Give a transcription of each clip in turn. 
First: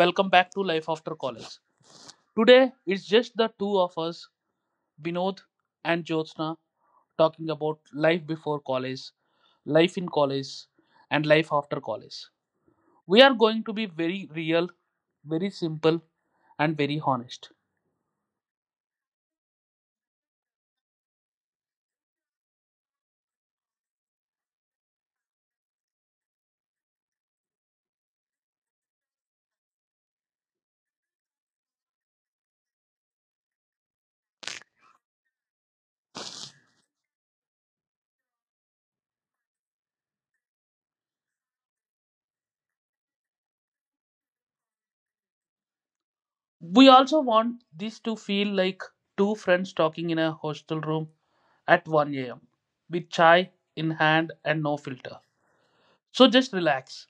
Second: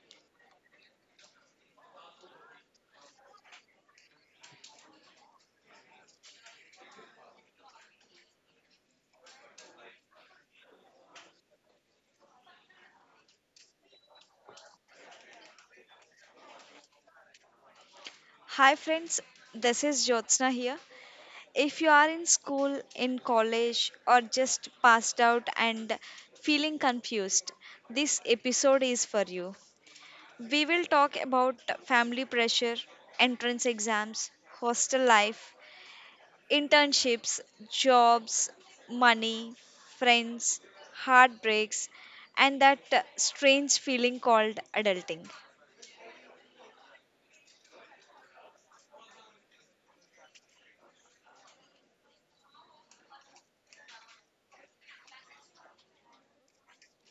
welcome back to Life After College. Today it's just the two of us, Vinod and Jyotsna, talking about life before college, life in college, and life after college. We are going to be very real, very simple, and very honest. Hi friends, this is Jyotsna here. If you are in school, in college, or just passed out and feeling confused, this episode is for you. We will talk about family pressure, entrance exams, hostel life, internships, jobs, money, friends, heartbreaks, and that strange feeling called adulting. We also want this to feel like two friends talking in a hostel room at 1 a.m. with chai in hand and no filter. So just relax.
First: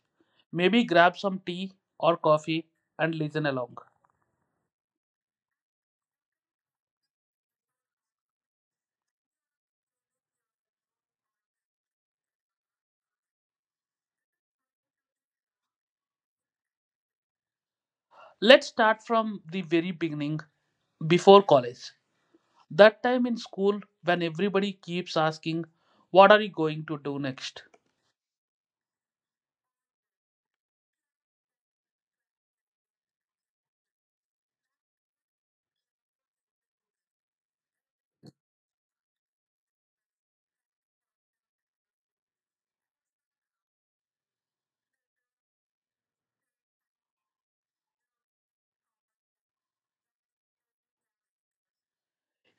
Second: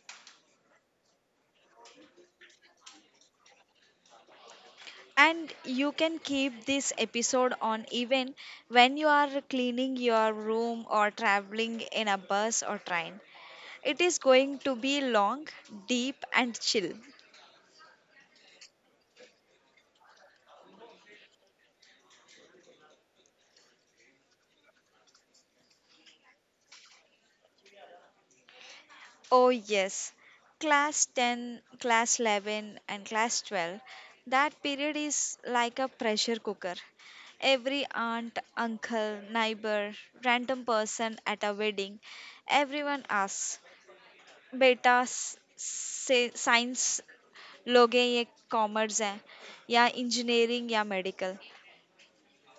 Maybe grab some tea or coffee and listen along. And you can keep this episode on even when you are cleaning your room or traveling in a bus or train. It is going to be long, deep, and chill. Let's start from the very beginning before college. That time in school when everybody keeps asking, "What are you going to do next?" Oh, yes. Class 10, class 11, and class 12. That period is like a pressure cooker. Every aunt, uncle, neighbor, random person at a wedding, everyone asks beta signs लोग हैं ये commerce हैं या engineering या medical.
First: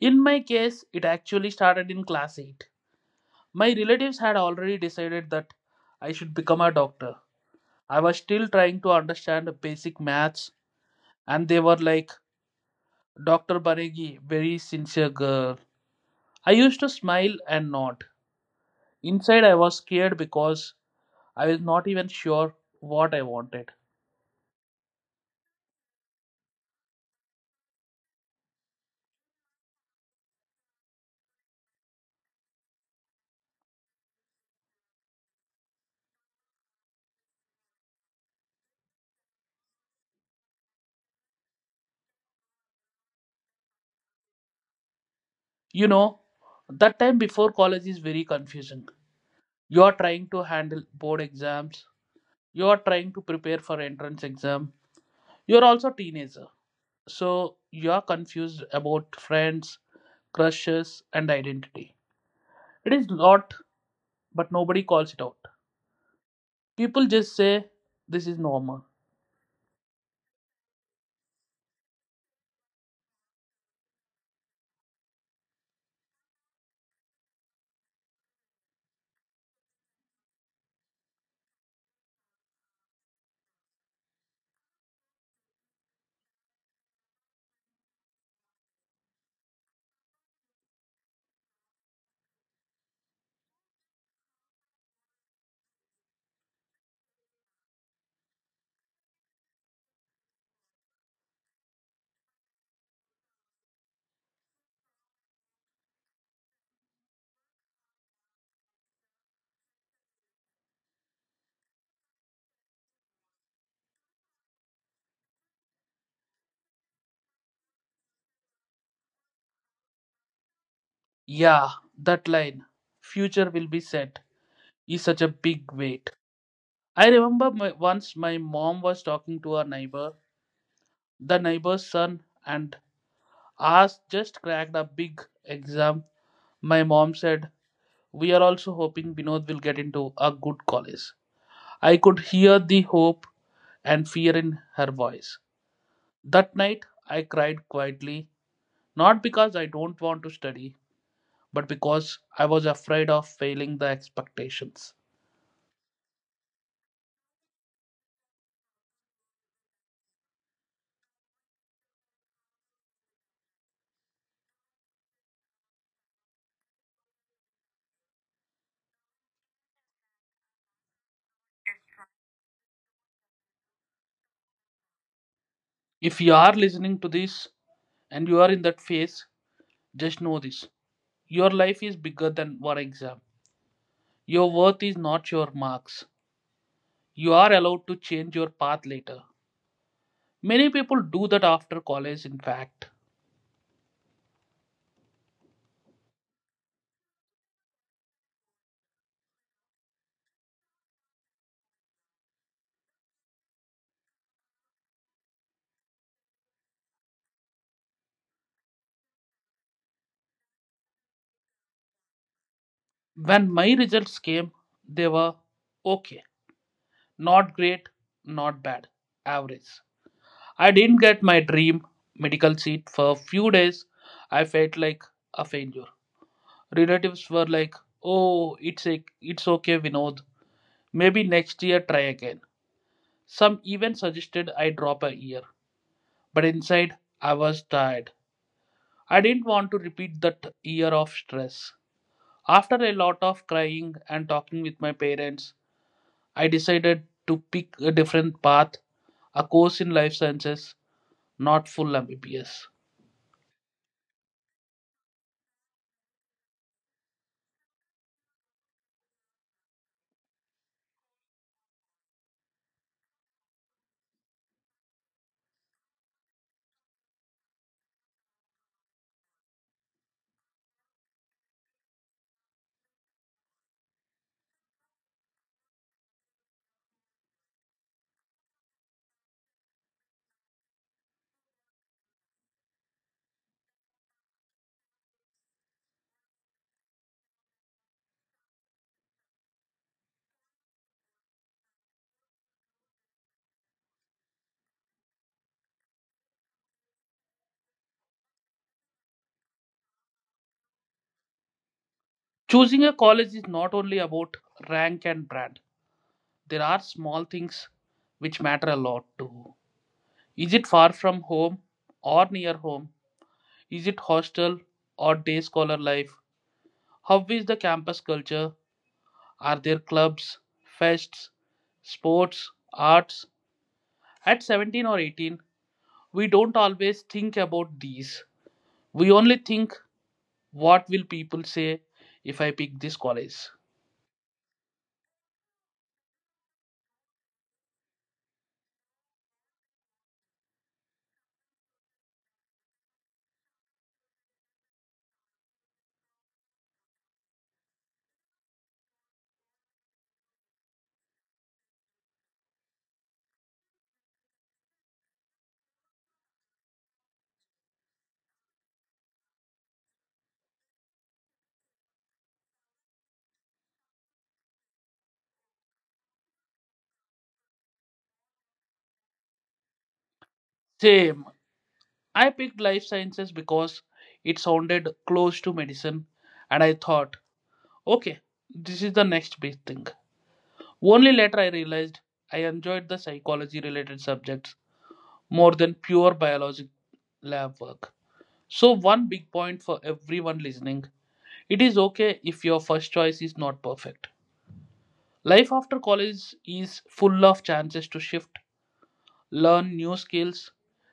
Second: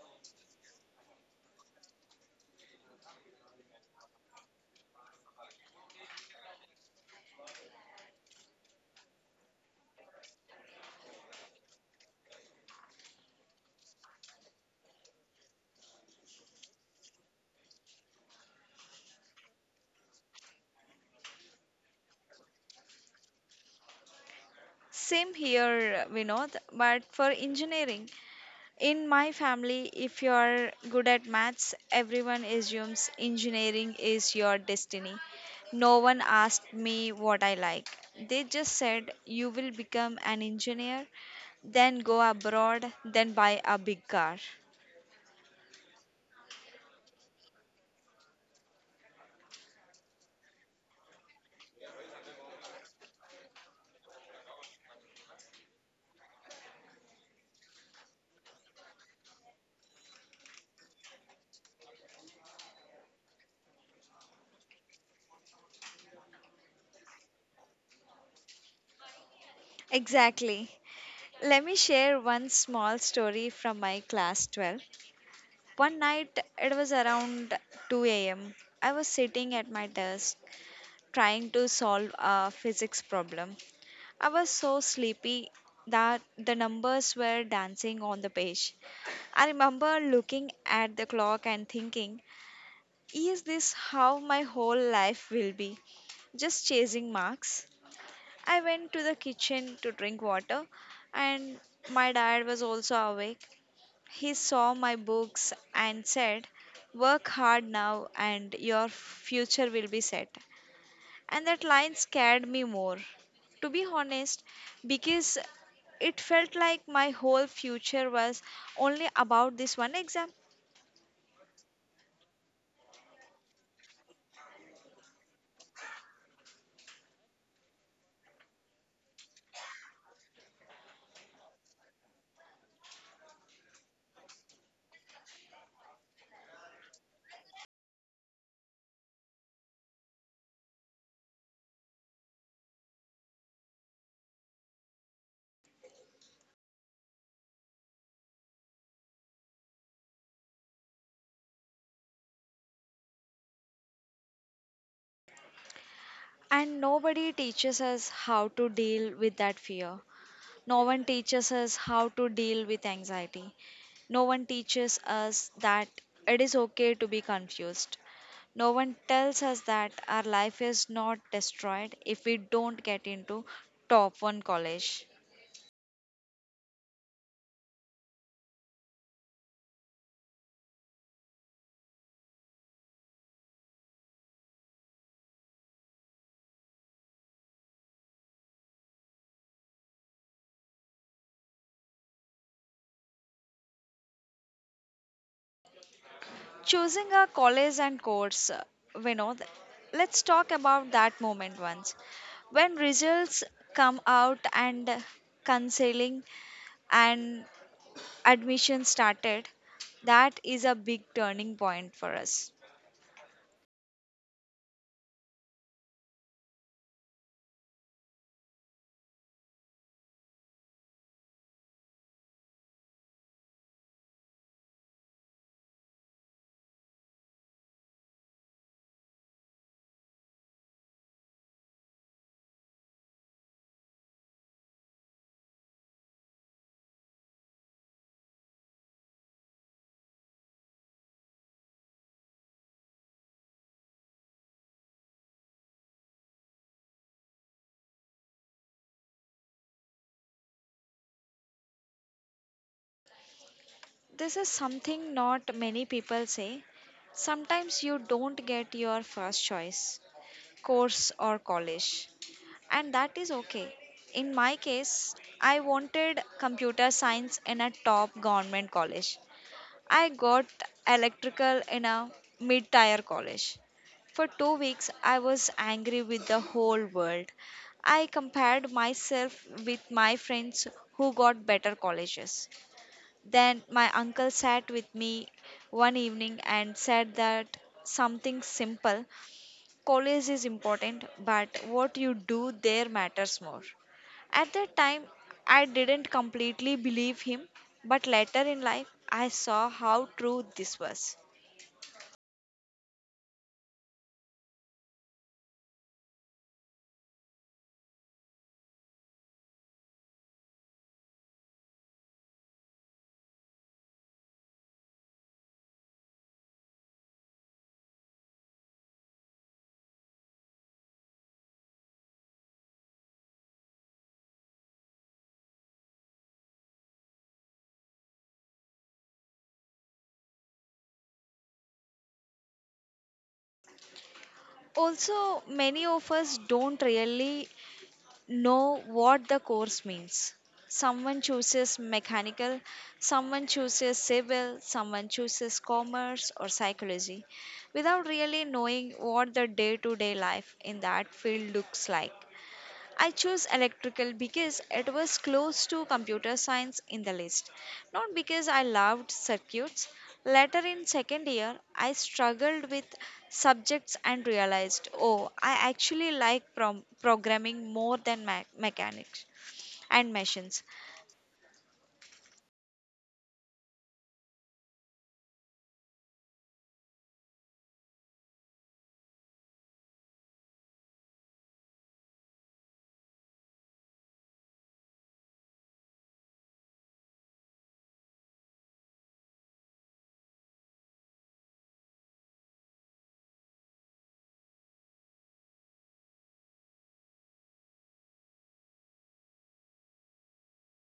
In my case, it actually started in class 8. My relatives had already decided that I should become a doctor. I was still trying to understand the basic maths, and they were like, "Dr. Banegi, very sincere girl." I used to smile and nod. Inside, I was scared because I was not even sure what I wanted. Same here, Vinod, but for engineering. In my family, if you are good at maths, everyone assumes engineering is your destiny. No one asked me what I like. They just said you will become an engineer, then go abroad, then buy a big car. You know, that time before college is very confusing. You are trying to handle board exams, you are trying to prepare for entrance exam, you are also teenager. So, you are confused about friends, crushes, and identity. It is lot, but nobody calls it out. People just say, "This is normal." Exactly. Let me share one small story from my class 12. One night, it was around 2 a.m. I was sitting at my desk trying to solve a physics problem. I was so sleepy that the numbers were dancing on the page. I remember looking at the clock and thinking, is this how my whole life will be? Just chasing marks. I went to the kitchen to drink water, and my dad was also awake. He saw my books and said, work hard now and your future will be set. And that line scared me more, to be honest, because it felt like my whole future was only about this one exam. Yeah, that line, future will be set, is such a big weight. Once my mom was talking to her neighbor, the neighbor's son, and asked just cracked a big exam. My mom said, "We are also hoping Vinod will get into a good college." I could hear the hope and fear in her voice. That night, I cried quietly, not because I don't want to study, but because I was afraid of failing the expectations. And nobody teaches us how to deal with that fear. No one teaches us how to deal with anxiety. No one teaches us that it is okay to be confused. No one tells us that our life is not destroyed if we don't get into top one college. If you are listening to this and you are in that phase, just know this: your life is bigger than one exam. Your worth is not your marks. You are allowed to change your path later. Many people do that after college, in fact. Choosing a college and course, Vinod, let's talk about that moment once. When results come out and counseling and admission started, that is a big turning point for us. When my results came, they were okay. Not great, not bad, average. I didn't get my dream medical seat for a few days. I felt like a failure. Relatives were like, "Oh, it's okay, Vinod. Maybe next year try again." Some even suggested I drop a year, but inside I was tired. I didn't want to repeat that year of stress. After a lot of crying and talking with my parents, I decided to pick a different path, a course in life sciences, not full MBBS. This is something not many people say. Sometimes you don't get your first choice course or college, and that is okay. In my case, I wanted computer science in a top government college. I got electrical in a mid tier college. For 2 weeks, I was angry with the whole world. I compared myself with my friends who got better colleges. Then my uncle sat with me one evening and said that something simple: college is important, but what you do there matters more. At that time, I didn't completely believe him, but later in life I saw how true this was. Choosing a college is not only about rank and brand. There are small things which matter a lot too. Is it far from home or near home? Is it hostel or day scholar life? How is the campus culture? Are there clubs, fests, sports, arts? At 17 or 18, we don't always think about these. We only think, what will people say if I pick this college? Also, many of us don't really know what the course means. Someone chooses mechanical, someone chooses civil, someone chooses commerce or psychology without really knowing what the day to day life in that field looks like. I chose electrical because it was close to computer science in the list, not because I loved circuits. Later in second year, I struggled with subjects and realized, oh, I actually like programming more than mechanics and machines. Same. I picked life sciences because it sounded close to medicine and I thought, okay, this is the next big thing. Only later I realized I enjoyed the psychology related subjects more than pure biology lab work. So, one big point for everyone listening: it is okay if your first choice is not perfect. Life after college is full of chances to shift, learn new skills,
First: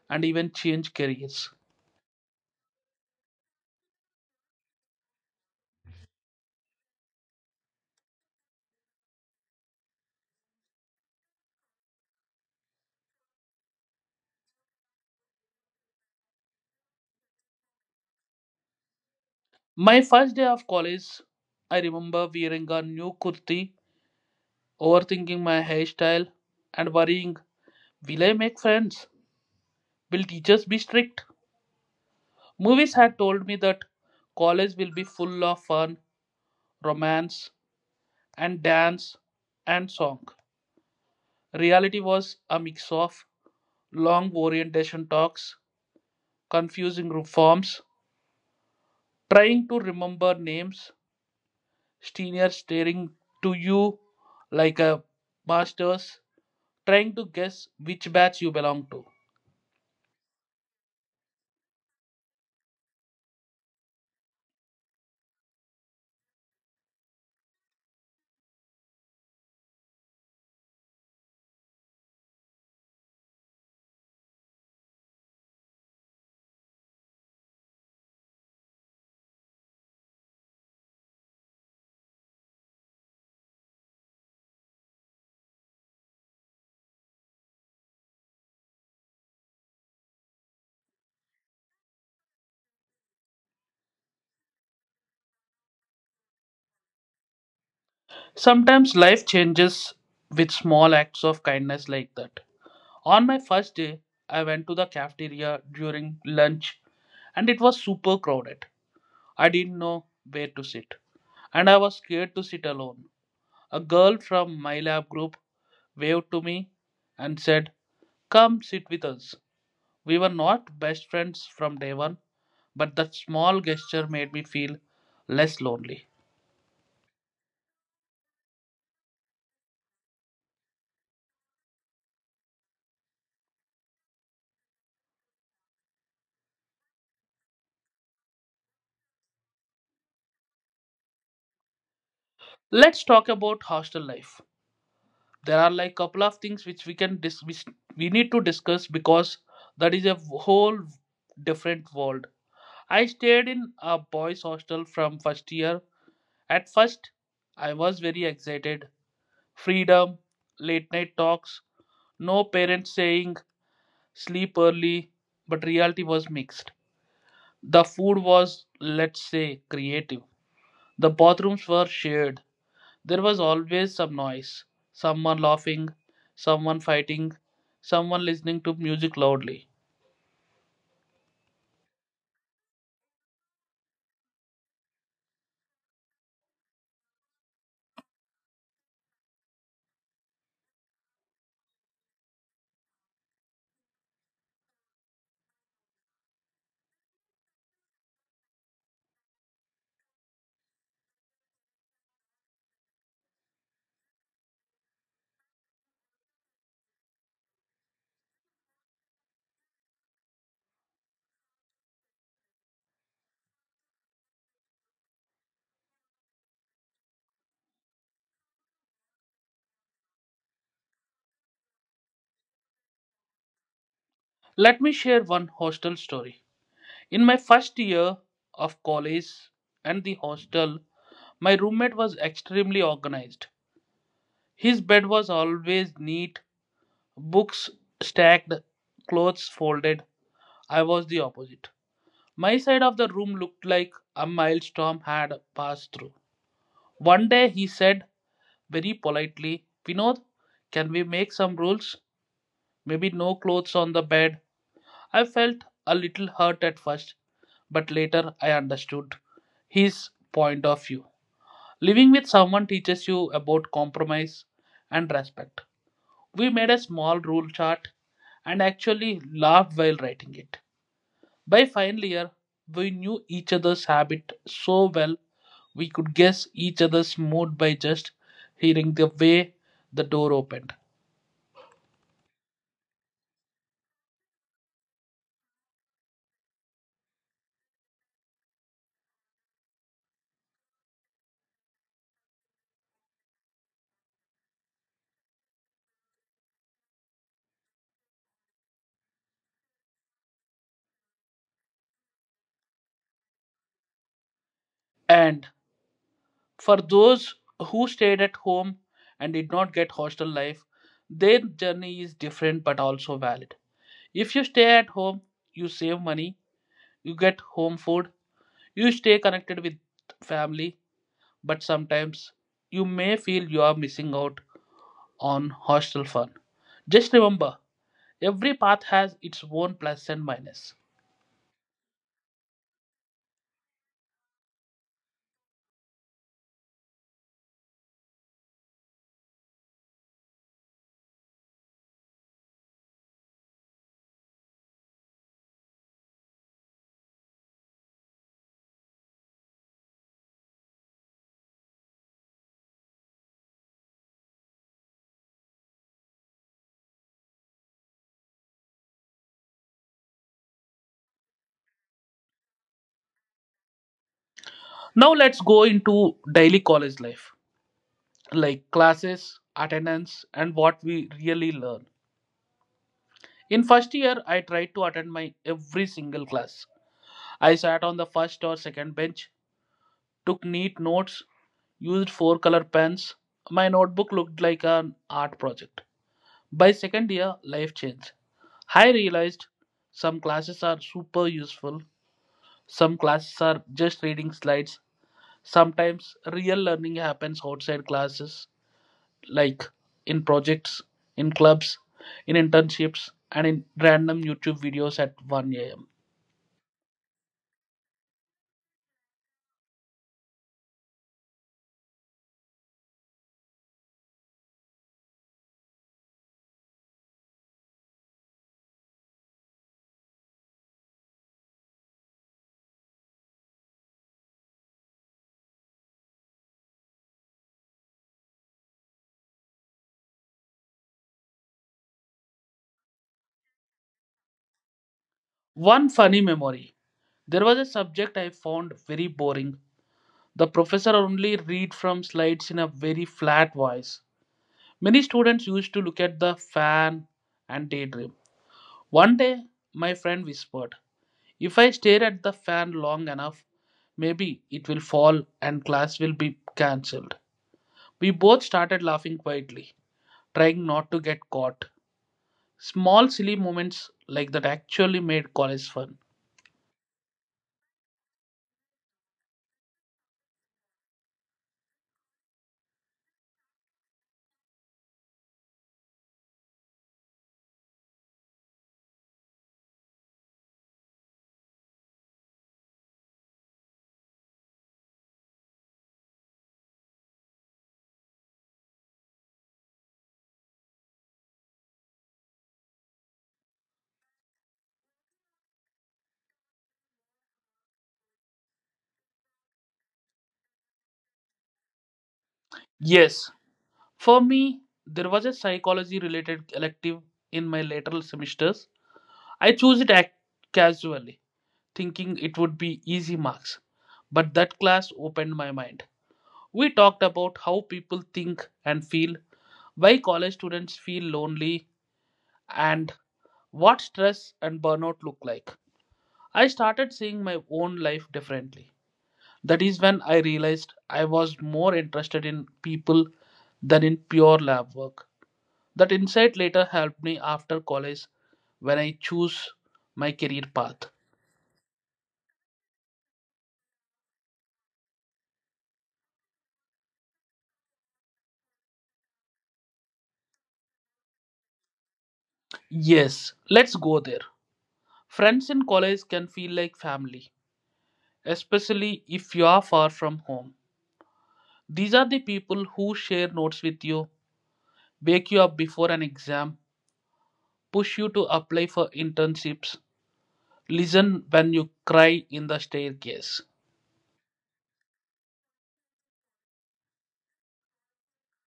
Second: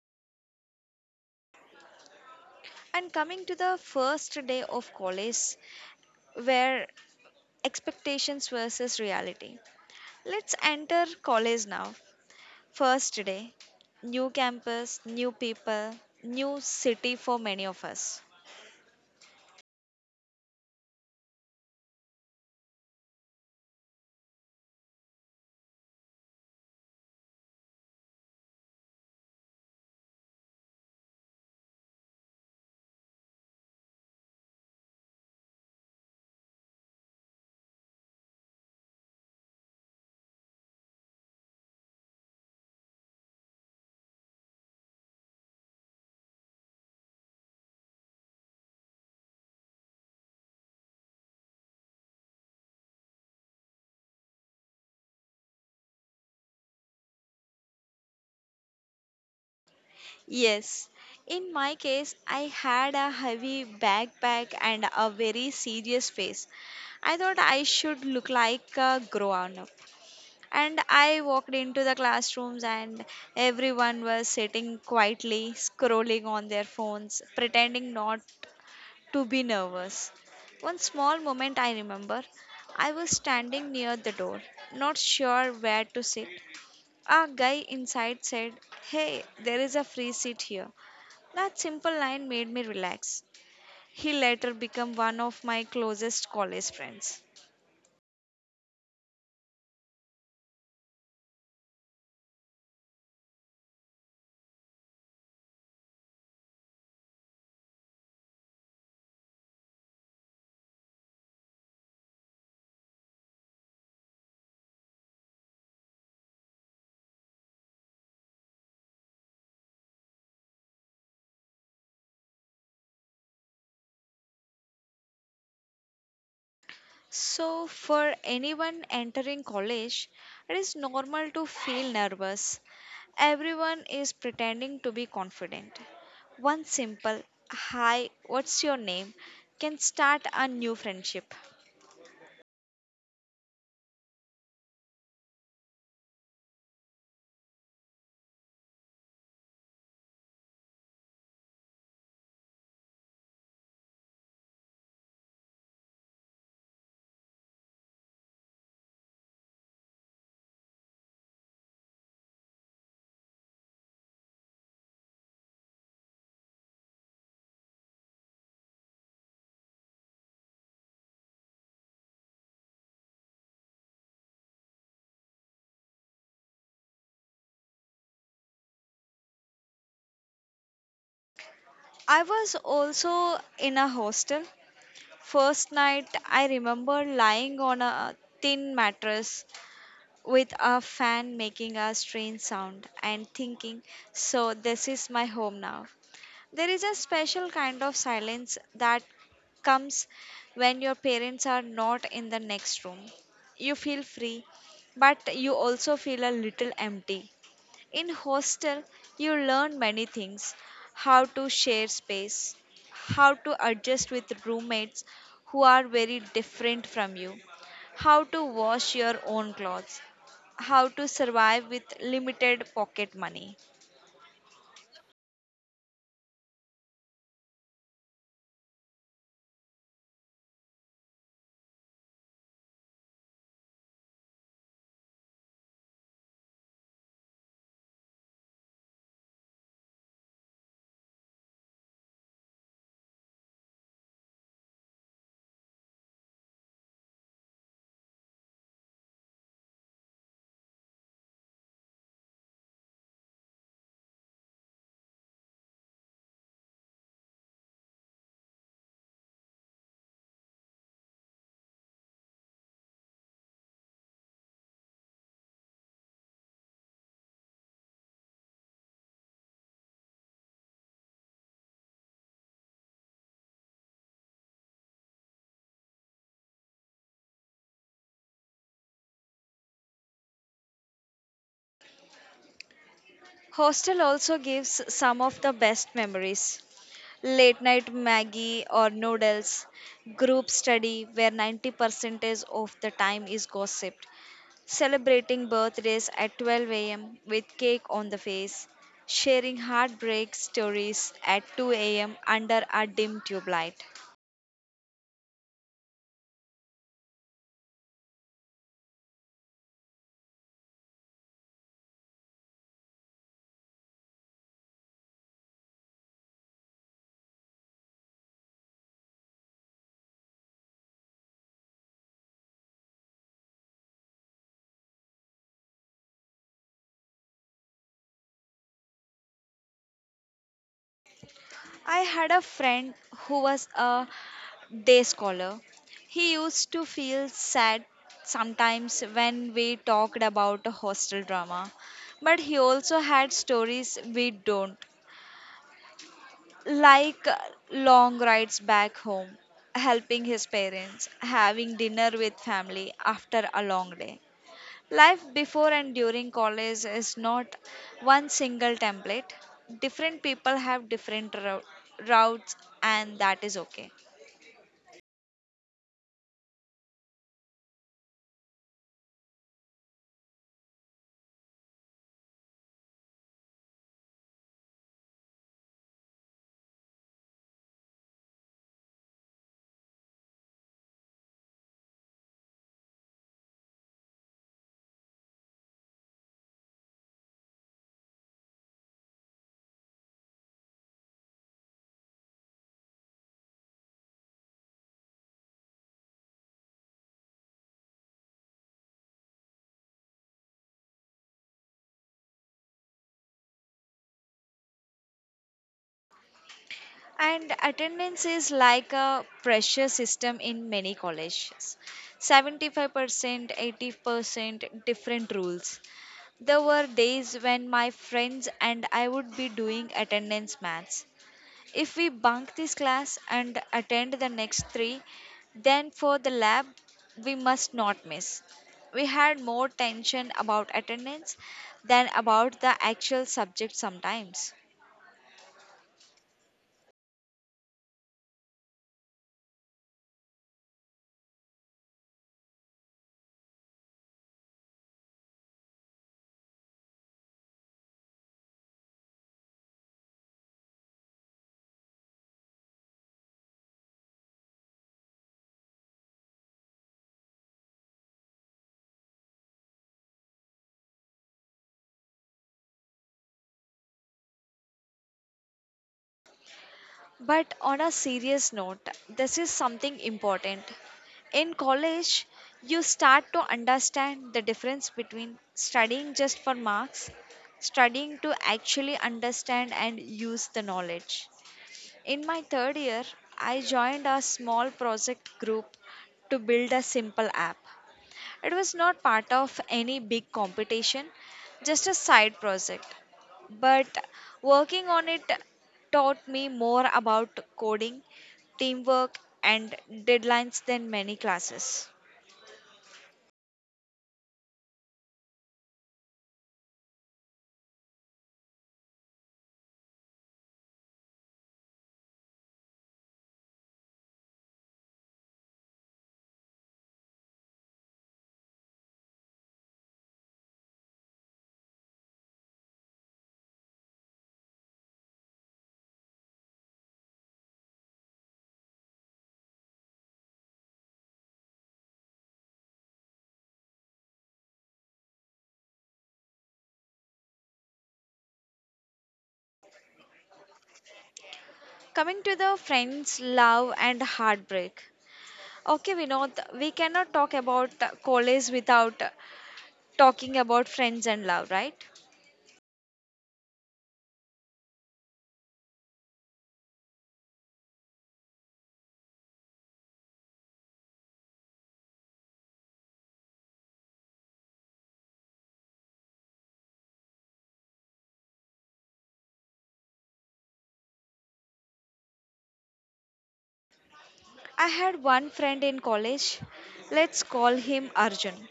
and even change careers. And coming to the first day of college, where expectations versus reality. Let's enter college now. First day, new campus, new people, new city for many of us. My first day of college, I remember wearing a new kurti, overthinking my hairstyle, and worrying, will I make friends? Will teachers be strict? Movies had told me that college will be full of fun, romance, and dance and song. Reality was a mix of long orientation talks, confusing forms, trying to remember names, seniors staring to you like a masters, trying to guess which batch you belong to. Yes, in my case, I had a heavy backpack and a very serious face. I thought I should look like a grown up. And I walked into the classrooms, and everyone was sitting quietly, scrolling on their phones, pretending not to be nervous. One small moment I remember, I was standing near the door, not sure where to sit. A guy inside said, hey, there is a free seat here. That simple line made me relax. He later became one of my closest college friends. Sometimes life changes with small acts of kindness like that. On my first day, I went to the cafeteria during lunch and it was super crowded. I didn't know where to sit and I was scared to sit alone. A girl from my lab group waved to me and said, "Come sit with us." We were not best friends from day one, but that small gesture made me feel less lonely. So, for anyone entering college, it is normal to feel nervous. Everyone is pretending to be confident. One simple hi, what's your name can start a new friendship. Let's talk about hostel life. There are like couple of things which we need to discuss because that is a whole different world. I stayed in a boys' hostel from first year. At first, I was very excited: freedom, late night talks, no parents saying sleep early, but reality was mixed. The food was, let's say, creative. The bathrooms were shared. There was always some noise: someone laughing, someone fighting, someone listening to music loudly. I was also in a hostel. First night, I remember lying on a thin mattress with a fan making a strange sound and thinking, so this is my home now. There is a special kind of silence that comes when your parents are not in the next room. You feel free, but you also feel a little empty. In hostel, you learn many things: how to share space, how to adjust with roommates who are very different from you, how to wash your own clothes, how to survive with limited pocket money. Let me share one hostel story. In my first year of college and the hostel, my roommate was extremely organized. His bed was always neat, books stacked, clothes folded. I was the opposite. My side of the room looked like a maelstrom had passed through. One day he said very politely, "Vinod, can we make some rules? Maybe no clothes on the bed." I felt a little hurt at first, but later I understood his point of view. Living with someone teaches you about compromise and respect. We made a small rule chart and actually laughed while writing it. By final year, we knew each other's habit so well we could guess each other's mood by just hearing the way the door opened. Hostel also gives some of the best memories. Late night Maggie or noodles, group study where 90% of the time is gossiped, celebrating birthdays at 12 a.m. with cake on the face, sharing heartbreak stories at 2 a.m. under a dim tube light. And for those who stayed at home and did not get hostel life, their journey is different but also valid. If you stay at home, you save money, you get home food, you stay connected with family, but sometimes you may feel you are missing out on hostel fun. Just remember, every path has its own plus and minus. I had a friend who was a day scholar. He used to feel sad sometimes when we talked about hostel drama, but he also had stories we don't, like long rides back home, helping his parents, having dinner with family after a long day. Life before and during college is not one single template. Different people have different routes, and that is okay. Now let's go into daily college life, like classes, attendance, and what we really learn. In first year, I tried to attend my every single class. I sat on the first or second bench, took neat notes, used four color pens. My notebook looked like an art project. By second year, life changed. I realized some classes are super useful, some classes are just reading slides. Sometimes real learning happens outside classes, like in projects, in clubs, in internships, and in random YouTube videos at 1 am. And attendance is like a pressure system in many colleges. 75%, 80%, different rules. There were days when my friends and I would be doing attendance maths. If we bunk this class and attend the next three, then for the lab we must not miss. We had more tension about attendance than about the actual subject sometimes. One funny memory: there was a subject I found very boring. The professor only read from slides in a very flat voice. Many students used to look at the fan and daydream. One day, my friend whispered, "If I stare at the fan long enough, maybe it will fall and class will be cancelled." We both started laughing quietly, trying not to get caught. Small silly moments like that actually made college fun. But on a serious note, this is something important. In college, you start to understand the difference between studying just for marks, studying to actually understand and use the knowledge. In my third year, I joined a small project group to build a simple app. It was not part of any big competition, just a side project. But working on it taught me more about coding, teamwork, and deadlines than many classes. Yes, for me, there was a psychology related elective in my later semesters. I chose it casually, thinking it would be easy marks, but that class opened my mind. We talked about how people think and feel, why college students feel lonely, and what stress and burnout look like. I started seeing my own life differently. That is when I realized I was more interested in people than in pure lab work. That insight later helped me after college when I choose my career path. Coming to the friends, love, and heartbreak. Okay, Vinod, we cannot talk about college without talking about friends and love, right? Yes, let's go there. Friends in college can feel like family, especially if you are far from home. These are the people who share notes with you, wake you up before an exam, push you to apply for internships, listen when you cry in the staircase. I had one friend in college. Let's call him Arjun.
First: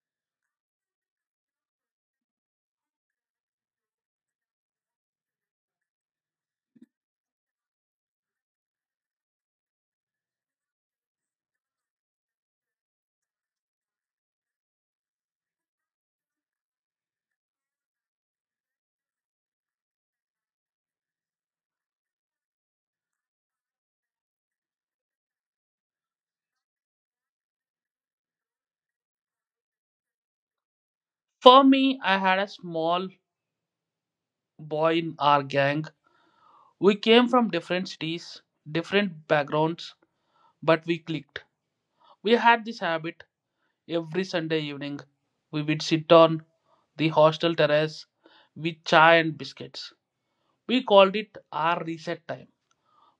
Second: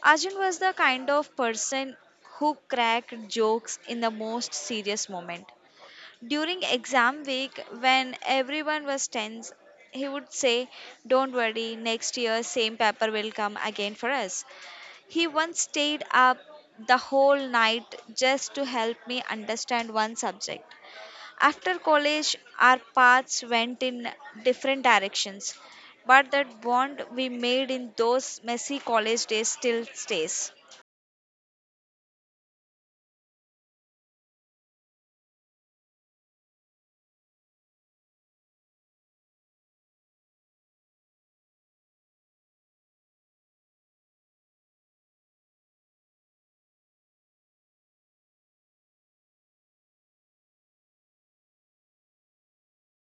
Arjun was the kind of person who cracked jokes in the most serious moment. During exam week, when everyone was tense, he would say, don't worry, next year, same paper will come again for us. He once stayed up the whole night just to help me understand one subject. After college, our paths went in different directions, but that bond we made in those messy college days still stays. For me, I had a small boy in our gang. We came from different cities, different backgrounds, but we clicked. We had this habit every Sunday evening. We would sit on the hostel terrace with chai and biscuits. We called it our reset time.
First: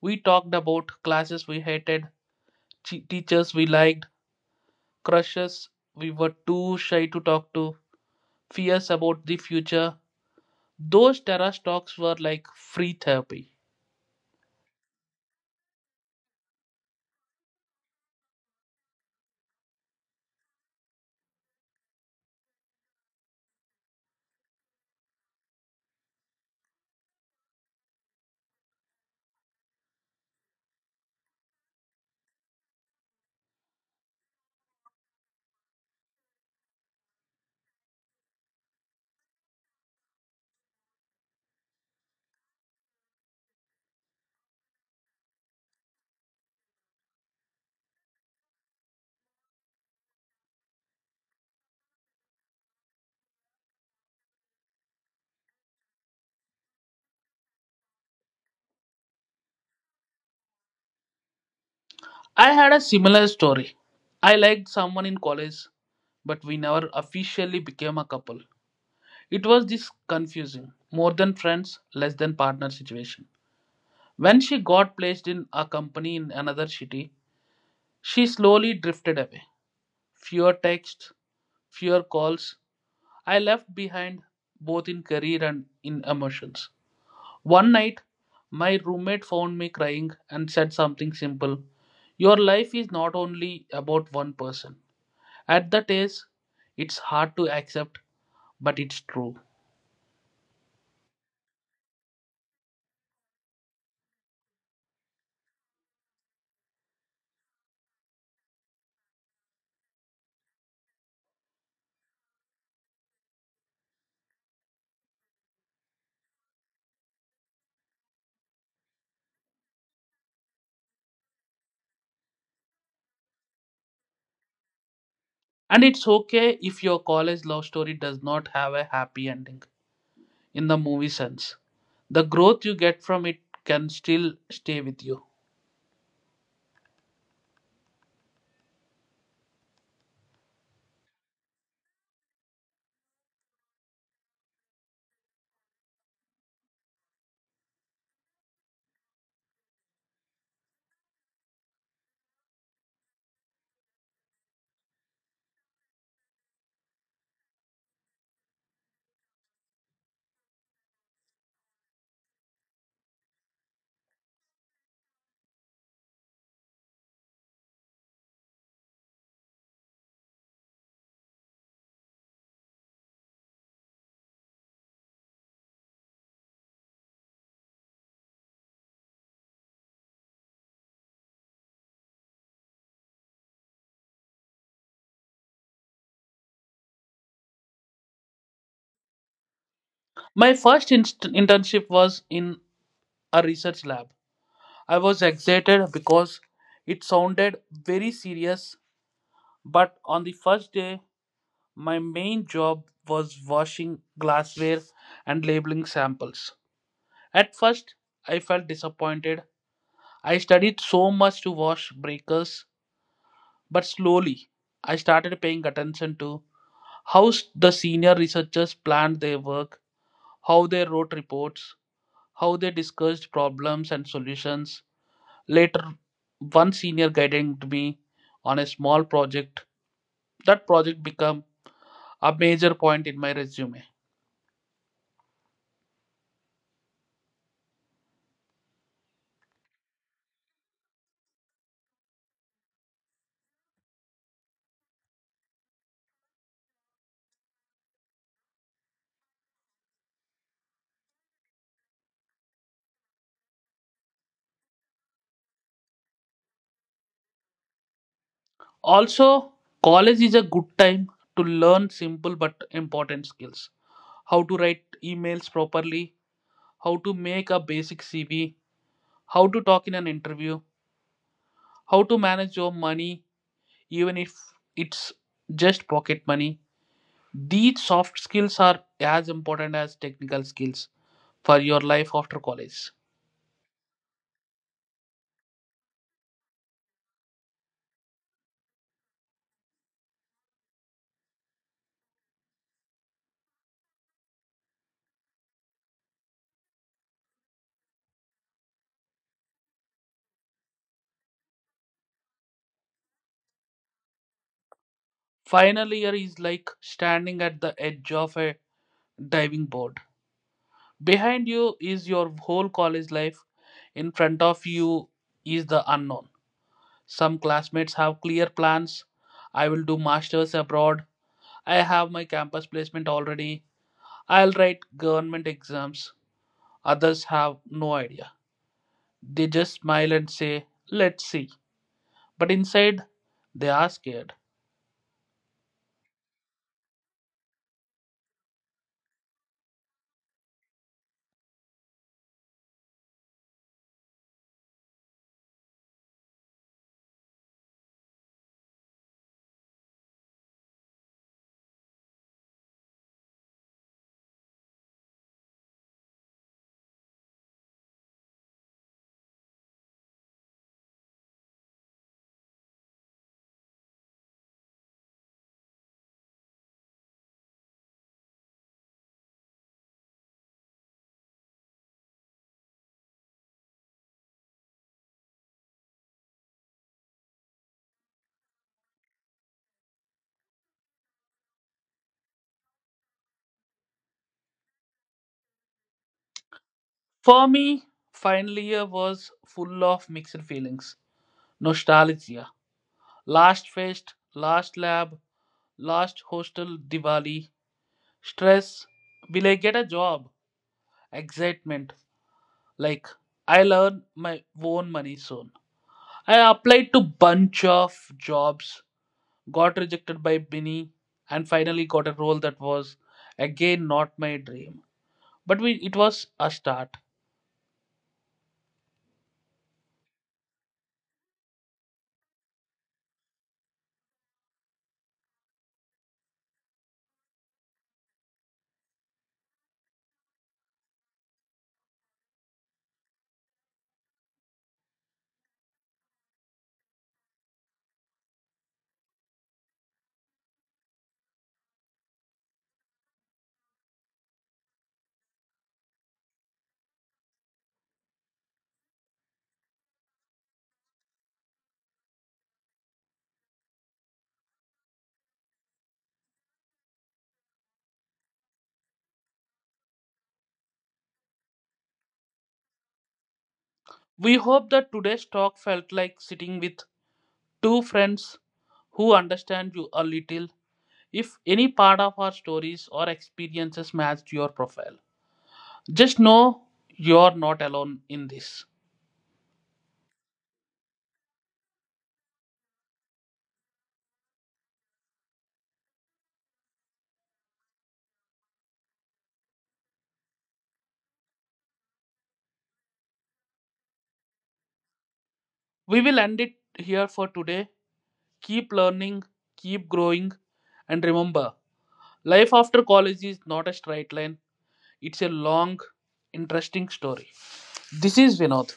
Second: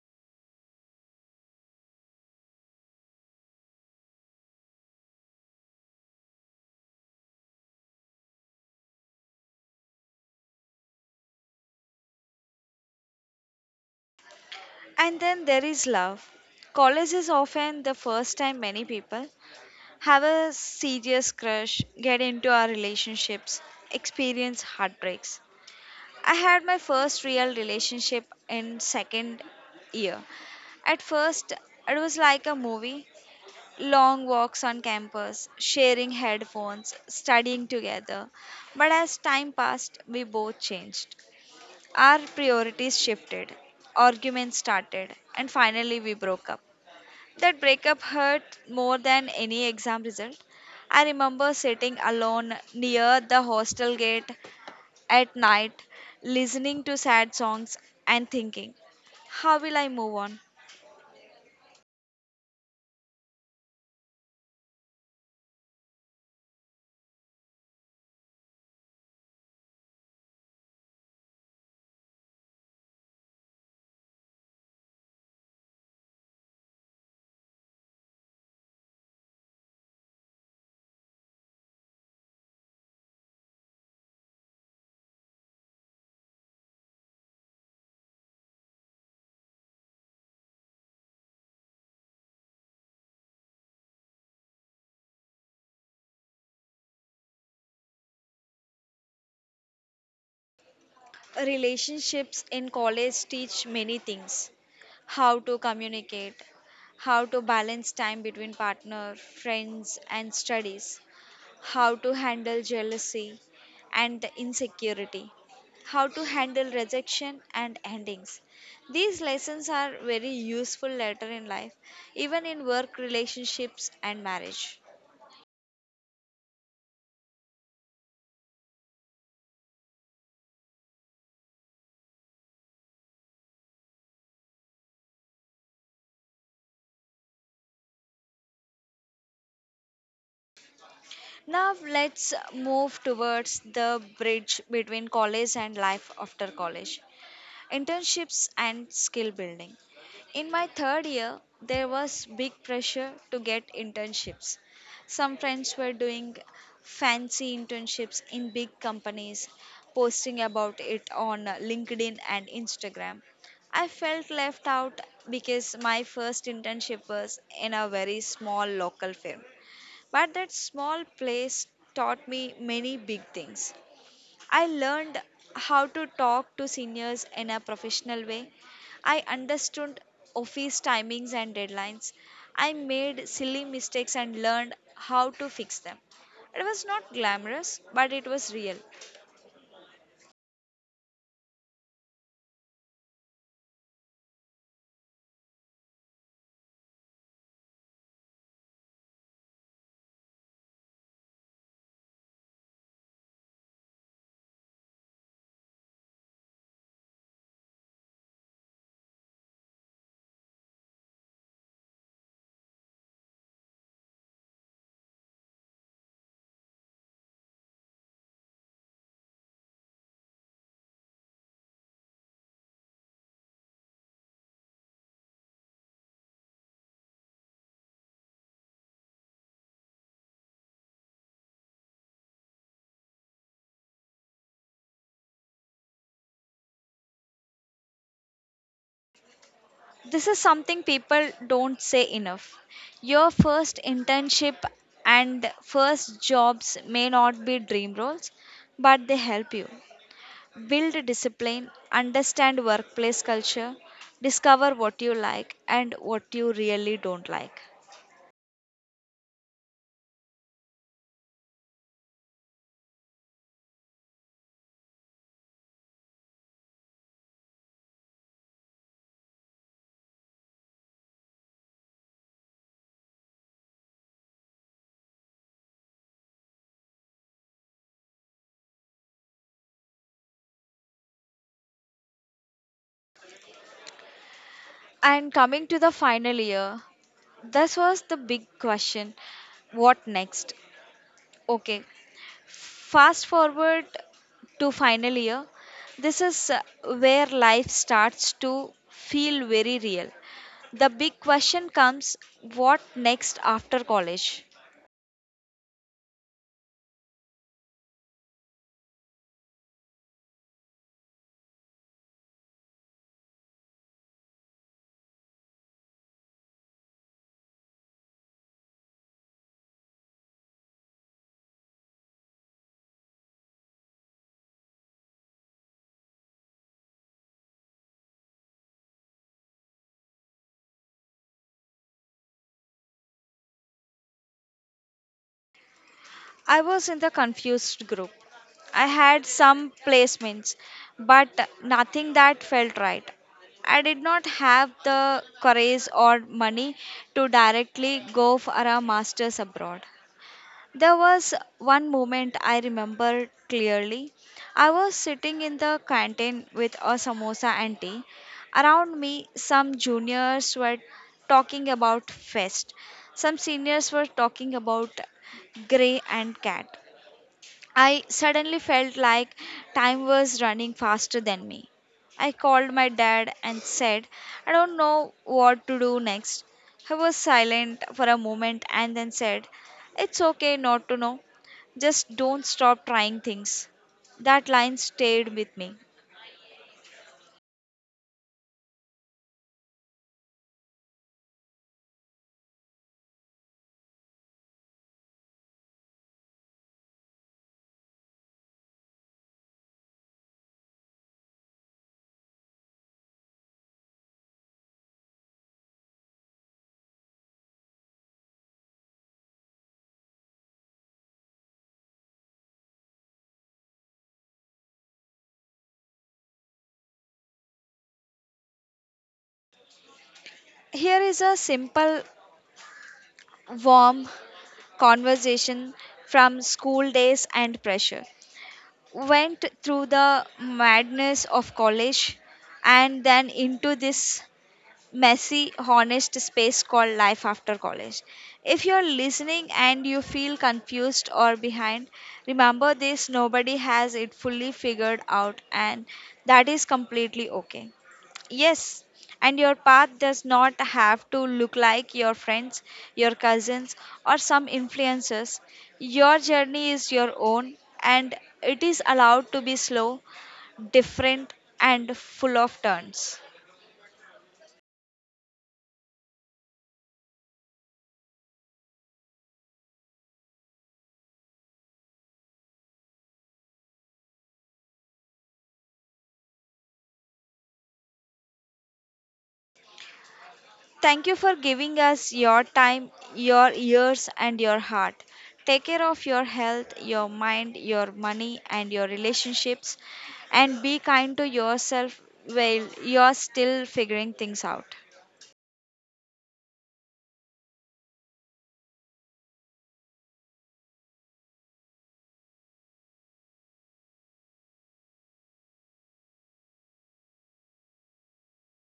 We talked about classes we hated, teachers we liked, crushes we were too shy to talk to, fears about the future. Those terrace talks were like free therapy. And then there is love. College is often the first time many people have a serious crush, get into our relationships, experience heartbreaks. I had my first real relationship in second year. At first, it was like a movie. Long walks on campus, sharing headphones, studying together. But as time passed, we both changed. Our priorities shifted, arguments started, and finally we broke up. That breakup hurt more than any exam result. I remember sitting alone near the hostel gate at night, listening to sad songs and thinking, how will I move on? I had a similar story. I liked someone in college, but we never officially became a couple. It was this confusing, more than friends, less than partner situation. When she got placed in a company in another city, she slowly drifted away. Fewer texts, fewer calls, I left behind both in career and in emotions. One night, my roommate found me crying and said something simple: your life is not only about one person. At that age, it's hard to accept, but it's true. Relationships in college teach many things: how to communicate, how to balance time between partner, friends, and studies, how to handle jealousy and insecurity, how to handle rejection and endings. These lessons are very useful later in life, even in work relationships and marriage. And it's okay if your college love story does not have a happy ending in the movie sense. The growth you get from it can still stay with you. Now let's move towards the bridge between college and life after college: internships and skill building. In my third year, there was big pressure to get internships. Some friends were doing fancy internships in big companies, posting about it on LinkedIn and Instagram. I felt left out because my first internship was in a very small local firm. But that small place taught me many big things. I learned how to talk to seniors in a professional way. I understood office timings and deadlines. I made silly mistakes and learned how to fix them. It was not glamorous, but it was real. My first internship was in a research lab. I was excited because it sounded very serious, but on the first day, my main job was washing glassware and labeling samples. At first, I felt disappointed. I studied so much to wash breakers, but slowly I started paying attention to how the senior researchers planned their work, how they wrote reports, how they discussed problems and solutions. Later, one senior guided me on a small project. That project became a major point in my resume. This is something people don't say enough. Your first internship and first jobs may not be dream roles, but they help you build discipline, understand workplace culture, discover what you like and what you really don't like. Also, college is a good time to learn simple but important skills. How to write emails properly, how to make a basic CV, how to talk in an interview, how to manage your money, even if it's just pocket money. These soft skills are as important as technical skills for your life after college. And coming to the final year, this was the big question: what next? Okay, fast forward to final year. This is where life starts to feel very real. The big question comes: what next after college? Final year is like standing at the edge of a diving board. Behind you is your whole college life. In front of you is the unknown. Some classmates have clear plans. I will do masters abroad. I have my campus placement already. I'll write government exams. Others have no idea. They just smile and say, "Let's see." But inside, they are scared. I was in the confused group. I had some placements, but nothing that felt right. I did not have the courage or money to directly go for a master's abroad. There was one moment I remember clearly. I was sitting in the canteen with a samosa auntie. Around me, some juniors were talking about fest. Some seniors were talking about Grey and Cat. I suddenly felt like time was running faster than me. I called my dad and said, I don't know what to do next. He was silent for a moment and then said, it's okay not to know. Just don't stop trying things. That line stayed with me. For me, final year was full of mixed feelings. Nostalgia, last fest, last lab, last hostel Diwali, stress, will I get a job, excitement, like I'll earn my own money soon. I applied to bunch of jobs, got rejected by many, and finally got a role that was again not my dream. But it was a start. Here is a simple, warm conversation from school days and pressure. Went through the madness of college and then into this messy, honest space called life after college. If you're listening and you feel confused or behind, remember this: nobody has it fully figured out, and that is completely okay. Yes, and your path does not have to look like your friends, your cousins, or some influencers. Your journey is your own, and it is allowed to be slow, different, and full of turns. We hope that today's talk felt like sitting with two friends who understand you a little. If any part of our stories or experiences matched your profile, just know you're not alone in this. Thank you for giving us your time, your ears, and your heart. Take care of your health, your mind, your money, and your relationships, and be kind to yourself while you're still figuring things out. We will end it here for today. Keep learning, keep growing, and remember, life after college is not a straight line, it's a long, interesting story. This is Vinod.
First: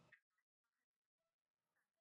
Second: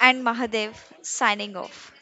And Mahadev signing off.